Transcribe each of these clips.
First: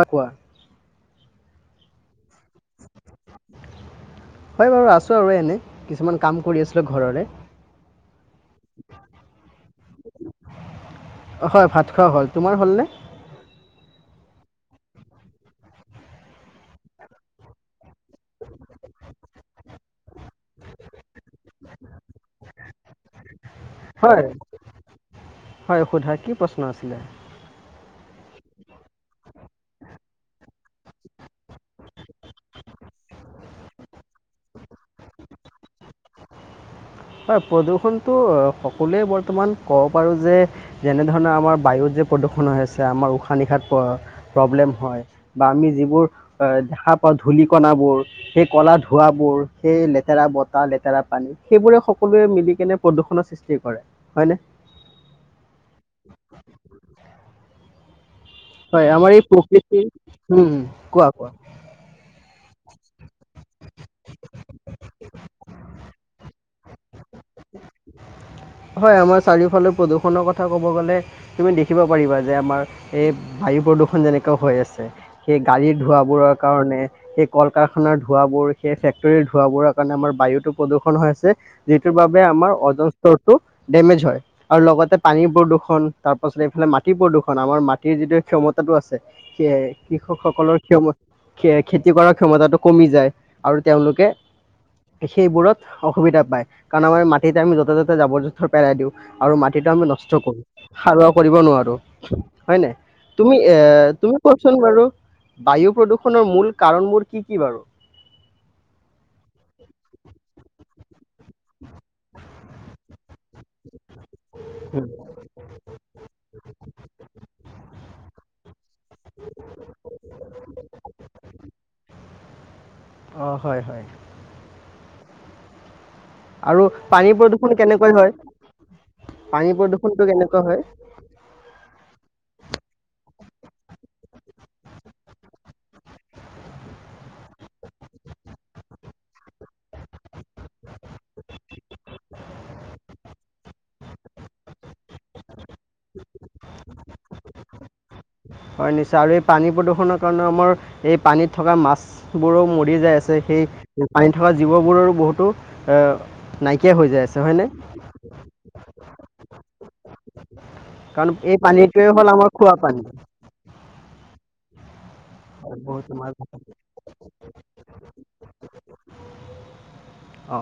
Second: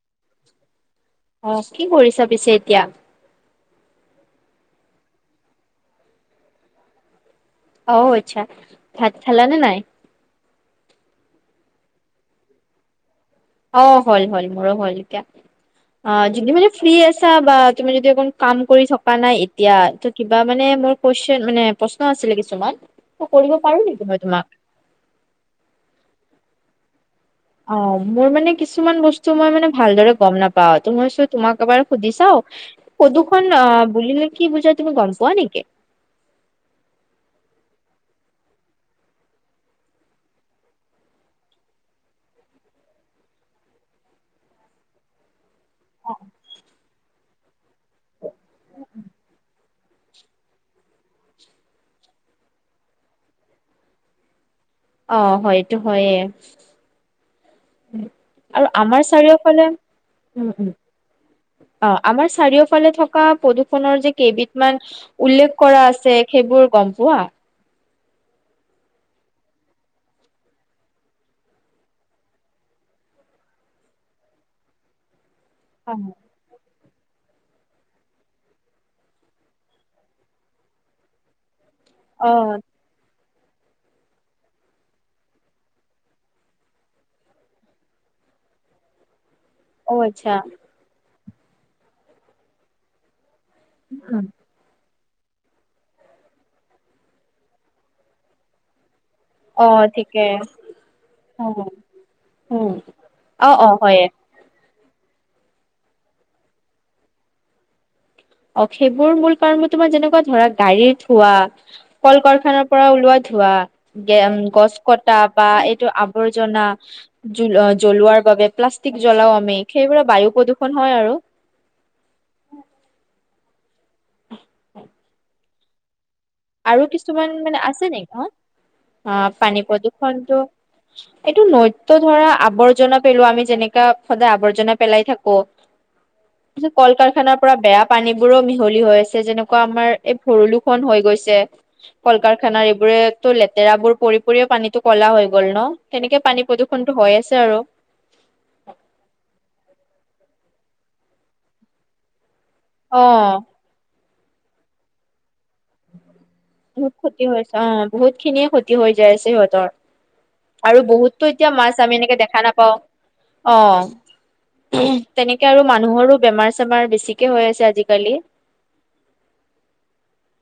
কোৱা। অ', কি কৰিছা পিছে এতিয়া? হয়, বাৰু আছোঁ আৰু এনে কিছুমান কাম কৰি আছিলোঁ ঘৰৰে। অ', আচ্ছা ভাত খালানে নাই? অ', হয় ভাত খোৱা হ'ল, তোমাৰ হ'লনে? অ', হ'ল হ'ল মোৰো হ'ল এতিয়া অ' যদি মানে ফ্ৰী আছা বা তুমি যদি কাম কৰি থকা নাই এতিয়া। কিবা মানে মোৰ কুৱেশন মানে প্ৰশ্ন আছিলে কিছুমান মই কৰিব পাৰো নেকি হয় মই তোমাক? হয়, সোধা কি প্ৰশ্ন আছিলে? অ', মোৰ মানে কিছুমান বস্তু মই মানে ভালদৰে গম নাপাওঁ। ত' মই চ' তোমাক এবাৰ সুধি চাওঁ। প্ৰদূষণ অ' বুলিলে কি বুজাই তুমি গম পোৱা নেকি? হয়, প্ৰদূষণটো সকলোৱে বৰ্তমান ক'ব পাৰোঁ যে যেনেধৰণৰ আমাৰ বায়ুত যে প্ৰদূষণ হৈ আছে আমাৰ উশাহ নিশাত প্ৰ প্ৰব্লেম হয়। বা আমি যিবোৰ অ' দেখা পাওঁ। ধূলিকণাবোৰ সেই কলা ধোৱাবোৰ সেই লেতেৰা বতাহ লেতেৰা পানী সেইবোৰে সকলোৱে মিলি কেনে প্ৰদূৰষণৰ সৃষ্টি কৰে হয় নে? অ', হয় এইটো হয়ে। আৰু হয়, আমাৰ এই চাৰিওফালে প্ৰকৃতি উম কোৱা কোৱা। অ', আমাৰ চাৰিওফালে থকা প্ৰদূষণৰ যে কেইবিধমান উল্লেখ কৰা আছে সেইবোৰ গম পোৱা? হয়, আমাৰ চাৰিওফালে প্ৰদূষণৰ কথা ক'ব গ'লে তুমি দেখিব পাৰিবা যে আমাৰ এই বায়ু প্ৰদূষণ যেনেকুৱা হৈ আছে। সেই গাড়ীৰ ধোঁৱাবোৰৰ কাৰণে। সেই কল কাৰখানাৰ ধোঁৱাবোৰ সেই ফেক্টৰীৰ ধোঁৱাবোৰৰ কাৰণে আমাৰ বায়ুটো প্ৰদূষণ হৈ আছে। যিটোৰ বাবে অ আমাৰ অজন স্তৰটো ডেমেজ হয়। আৰু লগতে পানীৰ প্ৰদূৰষণ তাৰ পাছত এইফালে মাটি প্ৰদূষণ আমাৰ মাটিৰ যিটো ক্ষমতাটো আছে। সেয়ে অ আচ্ছা কৃষকসকলৰ ক্ষম খেতি কৰাৰ ক্ষমতাটো কমি যায়। আৰু তেওঁলোকে সেইবোৰত অসুবিধা পাই কাৰণ আমাৰ মাটিতে আমি য'তে ত'তে জাবৰ জোথৰ পেলাই দিওঁ। আৰু অ মাটিটো আমি নষ্ট ঠিকে কৰো। সাৰুৱা কৰিব নোৱাৰো হয় উম নাই তুমি অ এ অ হয়ে তুমি কোৱাচোন বাৰু বায়ু প্ৰদূষণৰ মূল কাৰণবোৰ কি কি বাৰু? অ', সেইবোৰ মূল কাৰণ মোৰ তোমাৰ যেনেকুৱা ধৰা গাড়ীৰত ধোৱা কল কাৰখানাৰ পৰা ওলোৱা ধোৱা গে গছ কট টা বা এইটো আৱৰ্জনা। জোল অ' জ্বলোৱাৰ বাবে প্লাষ্টিক জ্বলাও আমি সেইবোৰে বায়ু প্ৰদূষণ হয় আৰু। অ', হয় হয়। [inaudible] আৰু পানী কিছুমান প্ৰদূষণ মানে আছে কেনেকৈ হয় নেকি অ' অ' পানী প্ৰদূষণটো এইটো নৃতয় ধৰা আৱৰ্জনা পেলো আমি যেনেকা সদায় আৱৰ্জনা পেলাই থাকো। [inaudible] কল কাৰখানাৰ পৰা বেয়া পানী বোৰো মিহলি হৈ আছে যেনেকুৱা আমাৰ এই ভৰুলো খন হৈ গৈছে। যে', কল কাৰখানাৰ এইবোৰেতো লেতেৰাবোৰ পৰি পৰিও পানীতো কলা হৈ গ'ল ন সেনেকে পানী প্ৰদূষণ। হৈ আছে আৰু। হয় নিশ্চয় আৰু এই পানী প্ৰদূষণৰ কাৰণে আমাৰ এই পানীত থকা মাছবোৰো মৰিলে। বি যায় অ আছে সেই পানী থকা জীৱবোৰৰো বহুতো। আহ নাইকিয়া বহুত হৈ যাই ক্ষতি আছে হয় নে। হৈছে অ বহুত খিনিয়ে ক্ষতি হৈ যায় আছে সিহঁতৰ। আৰু কাৰণ বহুতো এই এতিয়া মাছ পানীটোৱে আমি হ'ল এনেকে আমাৰ দেখা খোৱা নাপাওঁ পানী অ। তেনেকে আৰু বহুত মানুহৰো মাছ বেমাৰ চেমাৰ বেছিকে হৈ আছে আজিকালি। অ।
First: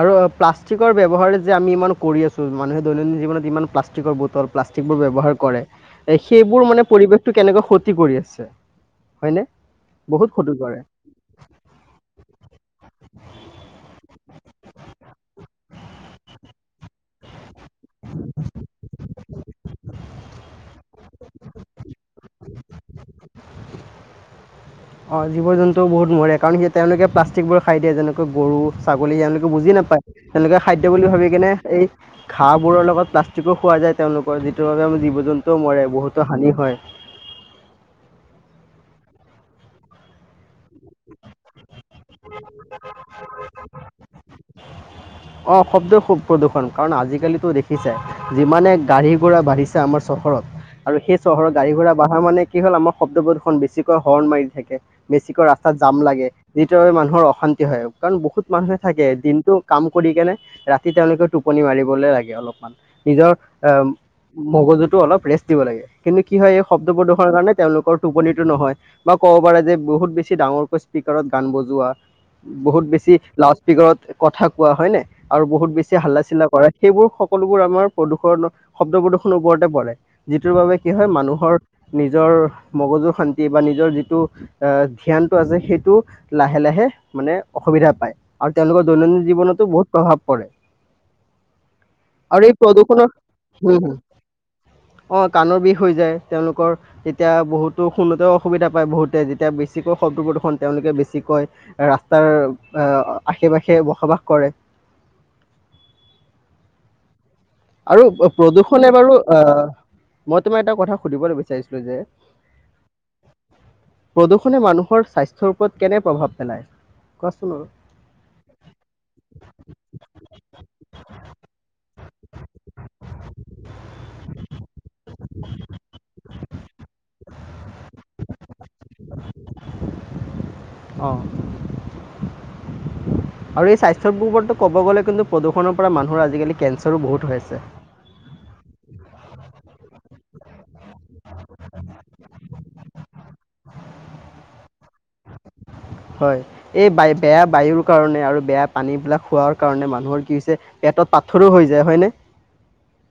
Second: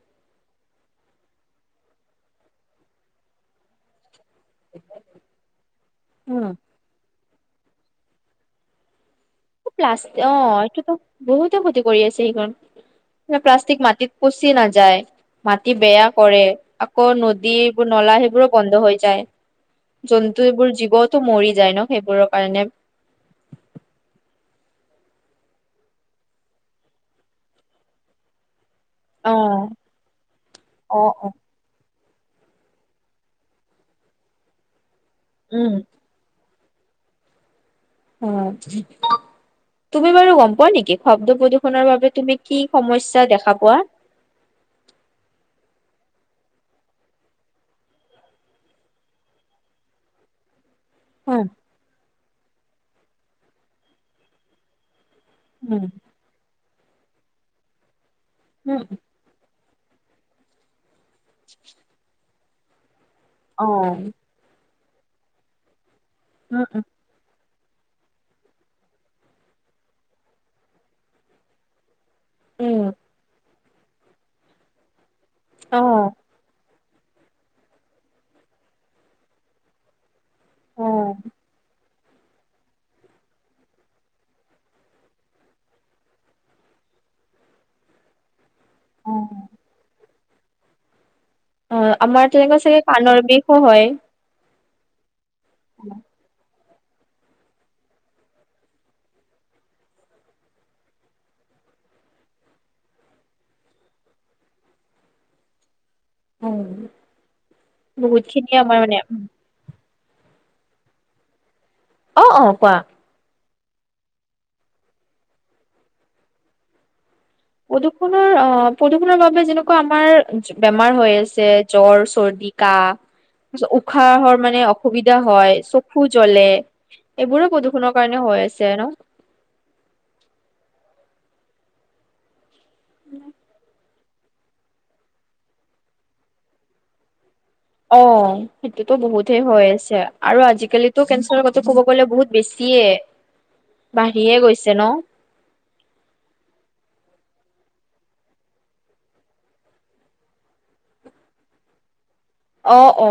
আৰু প্লাষ্টিকৰ ব্যৱহাৰ যে আমি ইমান কৰি আছোঁ মানুহে দৈনন্দিন জীৱনত ইমান প্লাষ্টিকৰ বুট। প্লাষ্টিক বোৰ ব্যৱহাৰ কৰে এ উম। সেইবোৰ মানে পৰিৱেশ টো কেনেকৈ ক্ষতি কৰি আছে। হয়নে প্লা বহুত অ ক্ষতি কৰে এইটোতো বহুতে ক্ষতি কৰি আছে সেইখন। মান প্লাষ্টিক মাটিত পচি নাযায়। মাটি বেয়া কৰে আকৌ নদী এইবোৰ নলা সেইবোৰো বন্ধ হৈ যায়। জন্তুবোৰ জীৱতো মৰি যায় ন সেইবোৰৰ কাৰণে। [inaudible] অঁ জীৱ জন্তুও বহুত মৰে কাৰণ সেই তেওঁলোকে প্লাষ্টিকবোৰ খাই দিয়ে যেনেকৈ গৰু। ছাগলী অ এলোকে বুজি নাপায় তেওঁলোকে খাদ্য অ বুলি অ ভাবি কেনে এই। ঘাঁহবোৰৰ লগত প্লাষ্টিকো খোৱা যায় তেওঁলোকৰ যিটোৰ বাবে আমাৰ জীৱ জন্তুও উম মৰে বহুতো হানি হয়। অ তুমি বাৰু গম পোৱা নেকি শব্দ প্ৰদূষণৰ বাবে। তুমি কি সমস্যা দেখা পোৱা। আহ শব্দ খুব প্ৰদূষণ কাৰণ আজিকালিতো দেখিছাই। যিমানে গাড়ী ঘোৰা বাঢ়িছে আমাৰ চহৰত। আৰু সেই উম চহৰৰ গাড়ী বা মানে কি হ'ল আমাৰ শব্দ দুখন বেছিকৈ হৰ্ণ মাৰি থাকে। বেছিকৈ ৰাস্তাত উম জাম লাগে। যিটোৰ মানুহৰ অশান্তি হয় কাৰণ বহুত মানুহে উম থাকে দিনটো কাম কৰি কেনে ৰাতি তেওঁলোকে। টোপনি মাৰিবলৈ লাগে অলপমান নিজৰ অ মগজুটো অলপ ৰেষ্ট দিব লাগে। কিন্তু কি হয় উম এই উম শব্দ প্ৰদূষণৰ কাৰণে। তেওঁলোকৰ টোপনিিটো নহয় বা ক'ব পাৰে যে বহুত বেছি ডাঙৰকৈ স্পীকাৰত গান বজোৱা। উম বহুত বেছি লাউড স্পকাৰত কথা কোৱা হয় নে আৰু বহুত অ বেছি হাল্লা চিলা কৰা। সেইবোৰ সকলোবোৰ আমাৰ প্ৰদূৰণৰ শব্দ প্ৰদূৰণৰ ওপৰতে পৰে। যিটোৰ বাবে অ কি হয় মানুহৰ। নিজৰ মগজুৰ শান্তি বা নিজৰ যিটো আহ ধ্যানটো আছে সেইটো। লাহে লাহে মানে অসুবিধা পায় আৰু তেওঁলোকৰ অ দৈনন্দিন জীৱনতো বহুত প্ৰভাৱ পৰে। [inaudible] অ আমাৰ আৰু তেনেকুৱা চাগে কাণৰ বিষো হয়। অ কাণৰ বিষ হৈ যায় তেওঁলোকৰ এই। এতিয়া বহুতো শুনোতেও অসুবিধা পাই বহুতে যেতিয়া বেছিকৈ শব্দ প্ৰদৰ্শন তেওঁলোকে বেছি। কি কয় ৰাস্তাৰ আহ আশে পাশে বসবাস কৰে। উম। আৰু বহুত খিনিয়ে আমাৰ প্ৰদূষণে মানে বাৰু অ মই তোমাৰ এটা কথা সুধিবলৈ বিচাৰিছিলোঁ যে। অ, অ, কোৱা। প্ৰদূষণে মানুহৰ স্বাস্থ্যৰ ওপৰত কেনে প্ৰভাৱ পেলায়, কোৱাচোন। প্ৰদূষণৰ অ, প্ৰদূষণৰ বাবে যেনেকুৱা আমাৰ বেমাৰ হৈ আছে জ্বৰ চৰ্দি কাহ [unintelligible] উশাহৰ মানে অ সুবিধা হয়, চকু জ্বলে, এইবোৰো প্ৰদূষণৰ কাৰণে হৈ আছে ন। অ, আৰু এই স্বাস্থ চব বোবৰটো ক'ব গ'লে কিন্তু প্ৰদূষণৰ পৰা মানুহৰ আজিকালি কেঞ্চাৰো বহুত হৈ আছে। অ, সেইটোয়েতো বহুত হে হৈ আছে, আৰু আজিকালিতো কেঞ্চাৰৰ কথাতো ক'ব গ'লে বহুত বেছিয়ে, বাঢ়িয়ে গৈছে ন। হয়। এই বায় বেয়া বায়ুৰ কাৰণে আৰু বেয়া পানী বিলাক খোৱাৰ কাৰণে মানুহৰ কি হৈছে পেটত পাথৰো হৈ যায় হয় নে? অ, অ।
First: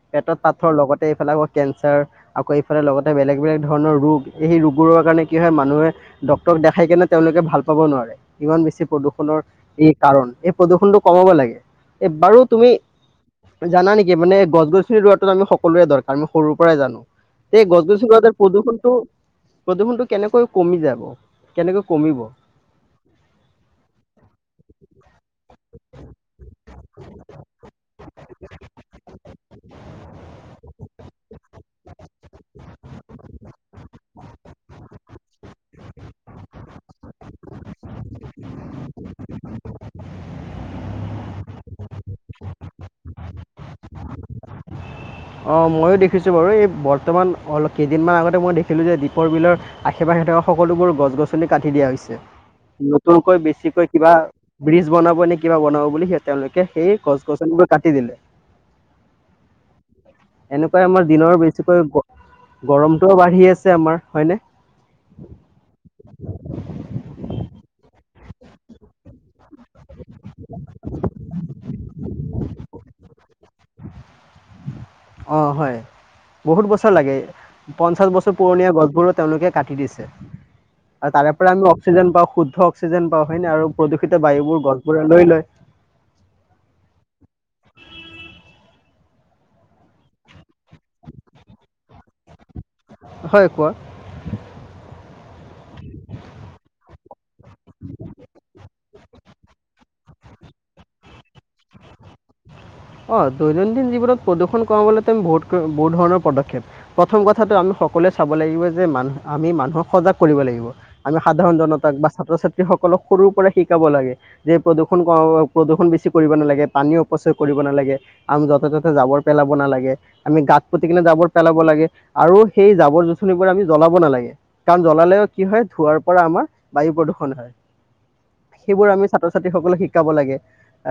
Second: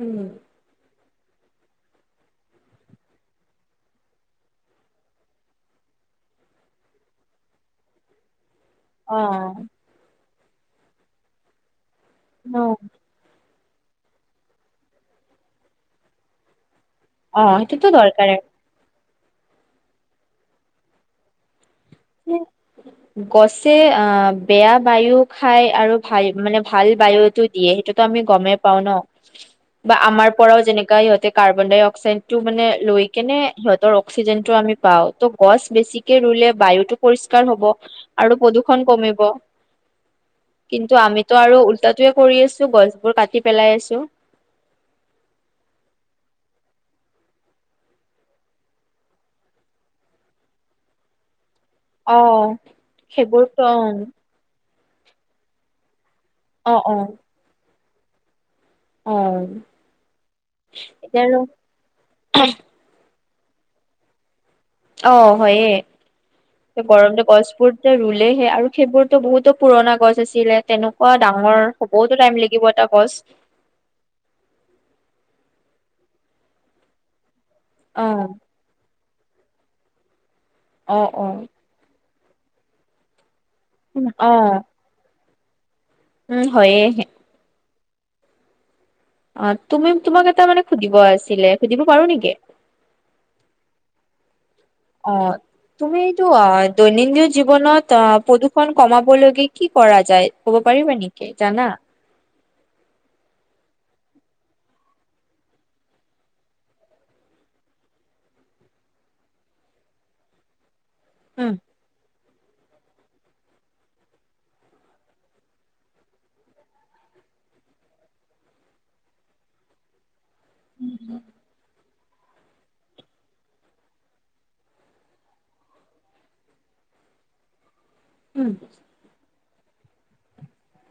উম পেটত পাথৰ লগতে এইফালে আকৌ কেঞ্চাৰ। আকৌ এইফালে লগতে বেলেগ বেলেগ ধৰণৰ ৰোগ এই ৰোগবোৰৰ কাৰণে কি হয় মানুহে ডক্তৰক দেখাই কেনে তেওঁলোকে ভাল পাব নোৱাৰে। ইমান বেছি অ প্ৰদূৰণৰ এই কাৰণ, এই প্ৰদূৰণটো কমাব লাগে এই বাৰু ন তুমি, জানা নেকি মানে গছ গছনি ৰোৱাটো আমি সকলোৰে দৰকাৰ সৰুৰ পৰাই জানো, অ এ গছ সেইটোতো গছনি [unintelligible] দৰকাৰে প্ৰদূষণটো। প্ৰদূষণটো কেনেকৈ কমি যাব, কেনেকৈ কমিব? গছে অ, বেয়া বায়ু খাই আৰু ভাল মানে ভাল বায়ুতো দিয়ে সেইতোটো আমি গমেই পাওঁ ন। বা আমাৰ পৰাও যেনেকা সিহঁতে কাৰ্বন ডাই অক্সাইডটো মানে লৈ কেনে সিহঁতৰ অক্সিজেনটো আমি পাওঁ ত' গছ বেছিকে ৰুলে বায়ু পৰিষ্কাৰ হ'ব, আৰু প্ৰদূষণ কমিব। কিন্তু আমিতো আৰু উলতায়ে কৰি আছো, গছ বোৰ কাটি পেলাই আছো। [inaudible] অ, ময়ো দেখিছোঁ বাৰু এই বৰ্তমান অলপ কেইদিনমান আগতে মই দেখিলোঁ যে দীপৰ বিলৰ আশে পাশে থকা সকলোবোৰ গছ গছনি কাটি দিয়া হৈছে, অ নতুনকৈ সেইবোৰতো অ বেছিকৈ কিবা ব্ৰিজ বনাব নে কিবা বনাব বুলি সেই তেওঁলোকে অ সেই অ গছ গছনিবোৰ কাটি দিলে। অ। এনেকুৱাই আমাৰ এতিয়া দিনৰ আৰু বেছিকৈ গৰ-গৰমটোও বাঢ়ি আছে আমাৰ হয়নে? অ, হয়ে। গৰম যে গছ বোৰটো ৰুলেহে আৰু সেইবোৰতো বহুতো পুৰণা গছ আছিলে তেনে পোৱা ডাঙৰ হ'বতো টাইম লাগিব এটা গছ। অ, হয়, বহুত বছৰ লাগে। অ পঞ্চাশ বছৰ পুৰণীয়া গছবোৰো তেওঁলোকে কাটি দিছে, অ আৰু অ তাৰে পৰা আমি অক্সিজেন পাওঁ শুদ্ধ অক্সিজেন পাওঁ হয়নে আৰু প্ৰদূষিত অ বায়ুবোৰ গছবোৰে লৈ লয়। উম, হয়ে। অ, তুমি তোমাক এটা মানে সুধিব আছিলে সুধিব পাৰো নেকি? হয়, কোৱা। অ। তুমি এইটো অ, দৈনন্দিন জীৱনত অ, প্ৰদূষণ কমাব লৈকে কি কৰা যায়? ক'ব পাৰিবা নেকি? জানা? অ, দৈনন্দিন জীৱনত প্ৰদূষণ কমাবলৈ তেওঁ বহু বহুত বহুত ধৰণৰ পদক্ষেপ প্ৰথম কথাটো আমি সকলোৱে চাব লাগিব যে মানুহ আমি মানুহক সজাগ কৰিব লাগিব। আমি উম, সাধাৰণ জনতাক বা ছাত্ৰ ছাত্ৰীসকলক সৰুৰ পৰাই শিকাব লাগে। যে প্ৰদূষণ প্ৰদূষণ বেছি কৰিব নালাগে। পানী অপচয় কৰিব নালাগে, আমি য'তে ত'তে জাবৰ পেলাব নালাগে, আমি গাত পুতি কিনে জাবৰ পেলাব ব লাগে, আৰু সেই জাৱৰ জোথনিবোৰ আমি জ্বলাব নালাগে। কাৰণ জ্বলালেও কি হয় ধোঁৱাৰ পৰা আমাৰ বায়ু প্ৰদূষণ হয়। উম, সেইবোৰ আমি ছাত্ৰ ছাত্ৰীসকলক শিকাব লাগে,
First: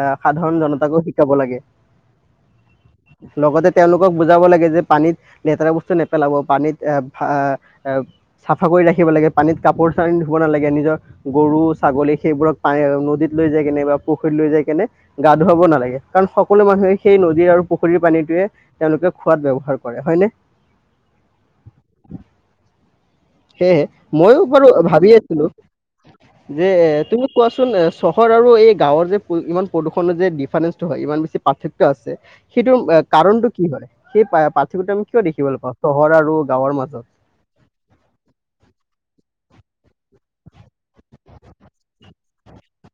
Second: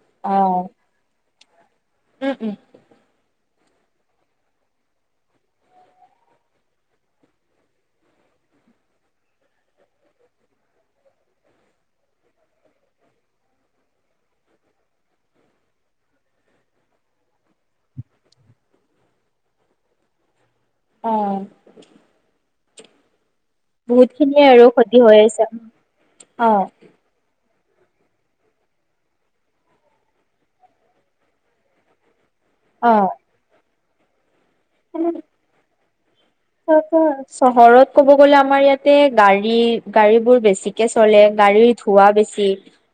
আহ সাধাৰণ অ' জনতাকো শিকাব লাগে। উম, উম। লগতে তেওঁলোকক বুজাব লাগে যে পানীত লেতেৰা বস্তু নেপেলাব। পানীত এ ভা এ চাফা কৰি ৰাখিব লাগে। পানীত কাপোৰ চানি ধুব নালাগে, নিজৰ গৰু ছাগলী সেইবোৰক পান নদীত লৈ যায় কেনে বা পুখুৰীত লৈ যাই কেনে গা ধুৱাব নালাগে। কাৰণ সকলো মানুহে সেই নদীৰ আৰু পুখুৰীৰ পানীটোয়ে তেওঁলোকে খোৱাত ব্যৱহাৰ কৰে হয়নে? অ'। সেয়হে বহুত ময়ো খিনিয়ে আৰু বাৰু ক্ষতি ভাবি হৈ আছে আছিলো, যে অ' তুমি কোৱাচোন চহৰ আৰু এই গাঁৱৰ যে ইমান প্ৰদূষণৰ যে ডিফাৰেঞ্চ ইমান বেছি পাৰ্থক্য আছে সেইটো অ' কাৰণটো কি হয়? সেই পাৰ্থক্যতো আমি কিয় দেখিবলৈ পাওঁ চহৰ আৰু গাঁৱৰ অ ক মাজত? [unintelligible] চহৰত ক'ব গ'লে, আমাৰ ইয়াতে গাড়ী গাড়ীবোৰ বেছিকে চলে, গাড়ীৰ ধোঁৱা বেছি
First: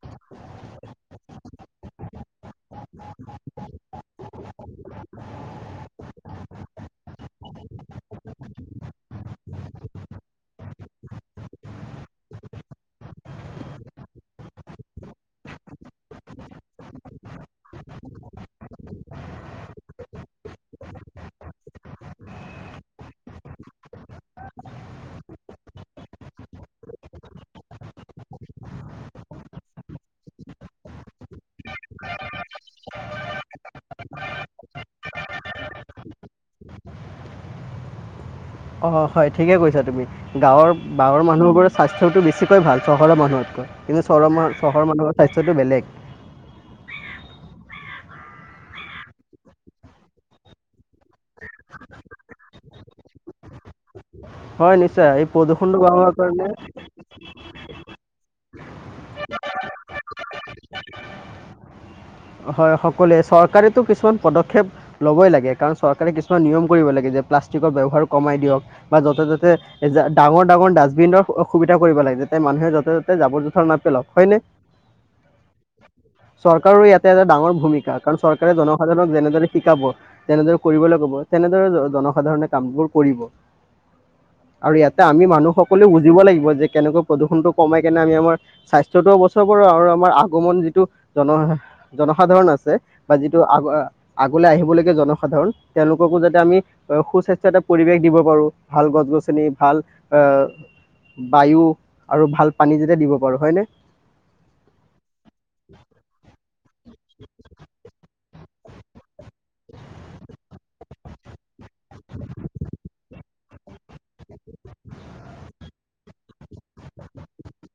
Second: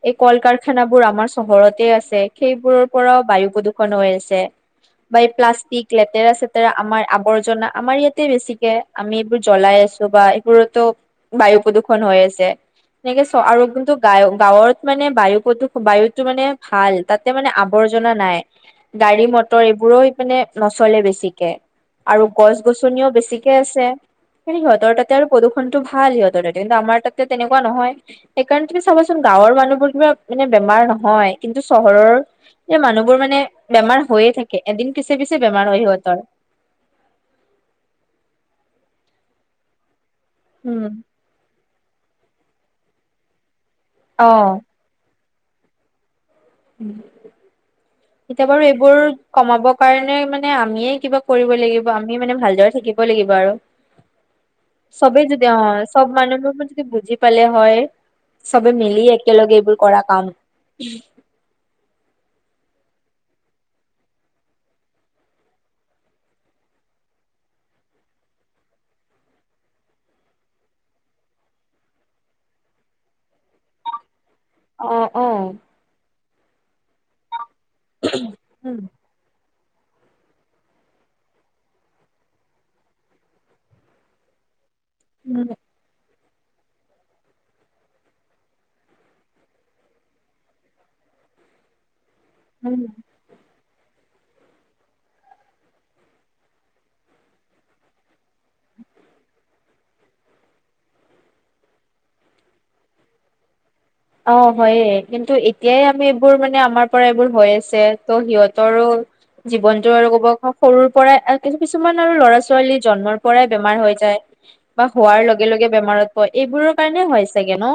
এই কল কাৰখানাবোৰ আমাৰ চহৰতে আছে, সেইবোৰৰ পৰাওঁ বায়ু প্ৰদূষণ হৈ আছে। বা এই প্লাষ্টিক লেতেৰা চেতেৰা আমাৰ আৱৰ্জনা আমাৰ ইয়াত বেছিকে আমি এইবোৰ জ্বলাই আছো বা এইবোৰতো বায়ু প্ৰদূষণ হৈ আছে। সনেকে চ আৰু কিন্তু গায় গাঁৱত মানে বায়ু প্ৰদূষ বায়ুতো মানে ভাল। তাত তে মানে আৱৰ্জনা নাই। গাড়ী মটৰ এইবোৰো মানে নচলে বেছিকে। আৰু গছ গছ নিও বেছিকে আছে। ন্তু সিহঁতৰ ততে আৰু প্ৰদূষণটো ভাল, সিহঁৰ তাতে কিন্তু আমাৰ তাতে তেনেকুৱা নহয়। সেইকাৰণে তুমি চাবাচোন গাঁৱৰ মানুহবোৰ কিবা মানে বেমাৰ নহয়। কিন্তু চহৰৰ এই মানুহবোৰ মানে বেমাৰ হৈয়ে থাকে, এদিন পিছে পিছে বেমাৰ হয় সিহঁতৰ। [inaudible] অঁ হয় ঠিকে কৈছা তুমি। গাঁৱৰ উম। গাঁৱৰ মানুহবোৰৰ স্বাস্থ্যটো বেছিকৈ ভাল চহৰৰ মানুহতকৈ। কিন্তু চৰৰহৰ অ', চহৰৰ মানুহৰ স্বাস্থ্যটো বলেগ। উম। উ [unintelligible] এতিয়া বাৰু এইবোৰ কমাব কাৰণে মানে আমিয়ে কিবা কৰিব লাগিব, আমি মানে ভালদৰে থাকিব লাগিব আৰু। হয়, নিশ্চয়। চবেই এই প্ৰদূষণটো বন্ধ হোৱাৰ কাৰণে কালে হয়, চবে মিলি একেলগে এইবোৰ কৰা কাম হয় সকলোৱে। চৰকাৰেতো কিছুমান পদক্ষেপ ল'বই লাগে, কাৰণ চৰকাৰে কিছুমান নিয়ম কৰিব লাগে যে প্লাষ্টিকৰ ব্যৱহাৰ কমাই দিয়ক বা য'তে ত'তে ডাঙৰ ডাঙৰ ডাষ্টবিনৰ অসুবিধা কৰিব লাগে, যাতে মানুহে য'তে ত'তে জাবৰ জোথৰ নাপেলাওক। হয়নে? অ', অ'। চৰকাৰো ইয়াতে এটা ডাঙৰ ভূমিকা। কাৰণ চৰকাৰে উম, জনসাধাৰণক যেনেদৰে শিকাব তেনেদৰে কৰিবলৈ ক'ব তেনেদৰে জনসাধাৰণে কামবোৰ কৰিব। আৰু ইয়াতে আমি মানুহ উম। সকলেও বুজিব লাগিব যে কেনেকুৱা প্ৰদূষণটো কমাই কেনে আমি আমাৰ স্বাস্থ্য়টোও বচাব পাৰো, আৰু আমাৰ আগমন যিটো জন- জনসাধাৰণ আছে বা যিটো আগ আগলৈ আহিব লগীয়া জনসাধাৰণ, তেওঁলোককো যাতে আমি- সুস্বাস্থ্য এটা পৰিৱেশ দিব পাৰো, ভাল গছ গছনি ভাল আহ- বায়ু আৰু ভাল পানী যাতে দিব পাৰো, হয় নে? অঁ' হয়ে, কিন্তু এতিয়াই আমি এইবোৰ মানে আমাৰ পৰা এইবোৰ হৈ আছে ত' সিহঁতৰো- জীৱনটো আৰু ক'ব সৰুৰ পৰাই কিছুমান আৰু ল'ৰা ছোৱালী জন্মৰ পৰাই বেমাৰ হৈ যায়। বা হোৱাৰ লগে লগে বেমাৰত পৰে, এইবোৰৰ কাৰণে হয় চাগে ন?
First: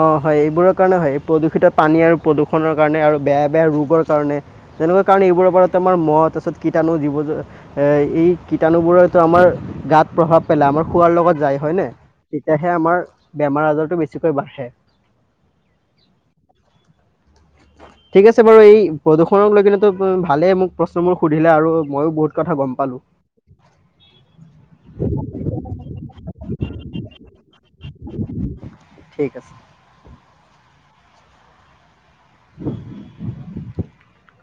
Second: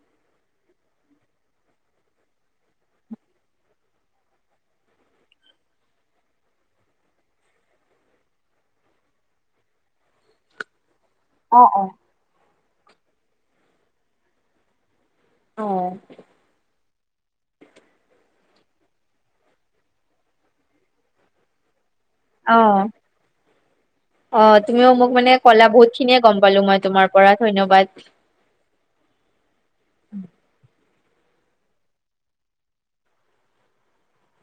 অঁ হয়, এইবোৰৰ কাৰণে হয় প্ৰদূষিত পানী আৰু প্ৰদূষণৰ কাৰণে আৰু বেয়া বেয়া ৰোগৰ- কাৰণে, তেনেকুৱা কাৰণে এইবোৰৰ পৰা আমাৰ মহ তাৰপিছত কীটাণু জীৱ- এই কীটাণুবোৰতো আমাৰ গাত প্ৰভাৱ পেলাই, আমাৰ খোৱাৰ লগত- যায় অ', হয় নে, অ'। তেতিয়াহে আমাৰ বেমাৰ আজাৰটো বেছিকৈ বাঢ়ে। অঁ' ঠিক আছে বাৰু, এই প্ৰদূষণক লৈ কিনেটো ভালেই মোক প্ৰশ্নবোৰ সুধিলে আৰু মইয়ো বহুত- কথা গম অঁ' পালোঁ অ' তুমিও মোক মানে কলা বহুত খিনিয়ে গম পালো মই তোমাৰ পৰা ধন্যবাদ। ঠিক আছে। [inaudible]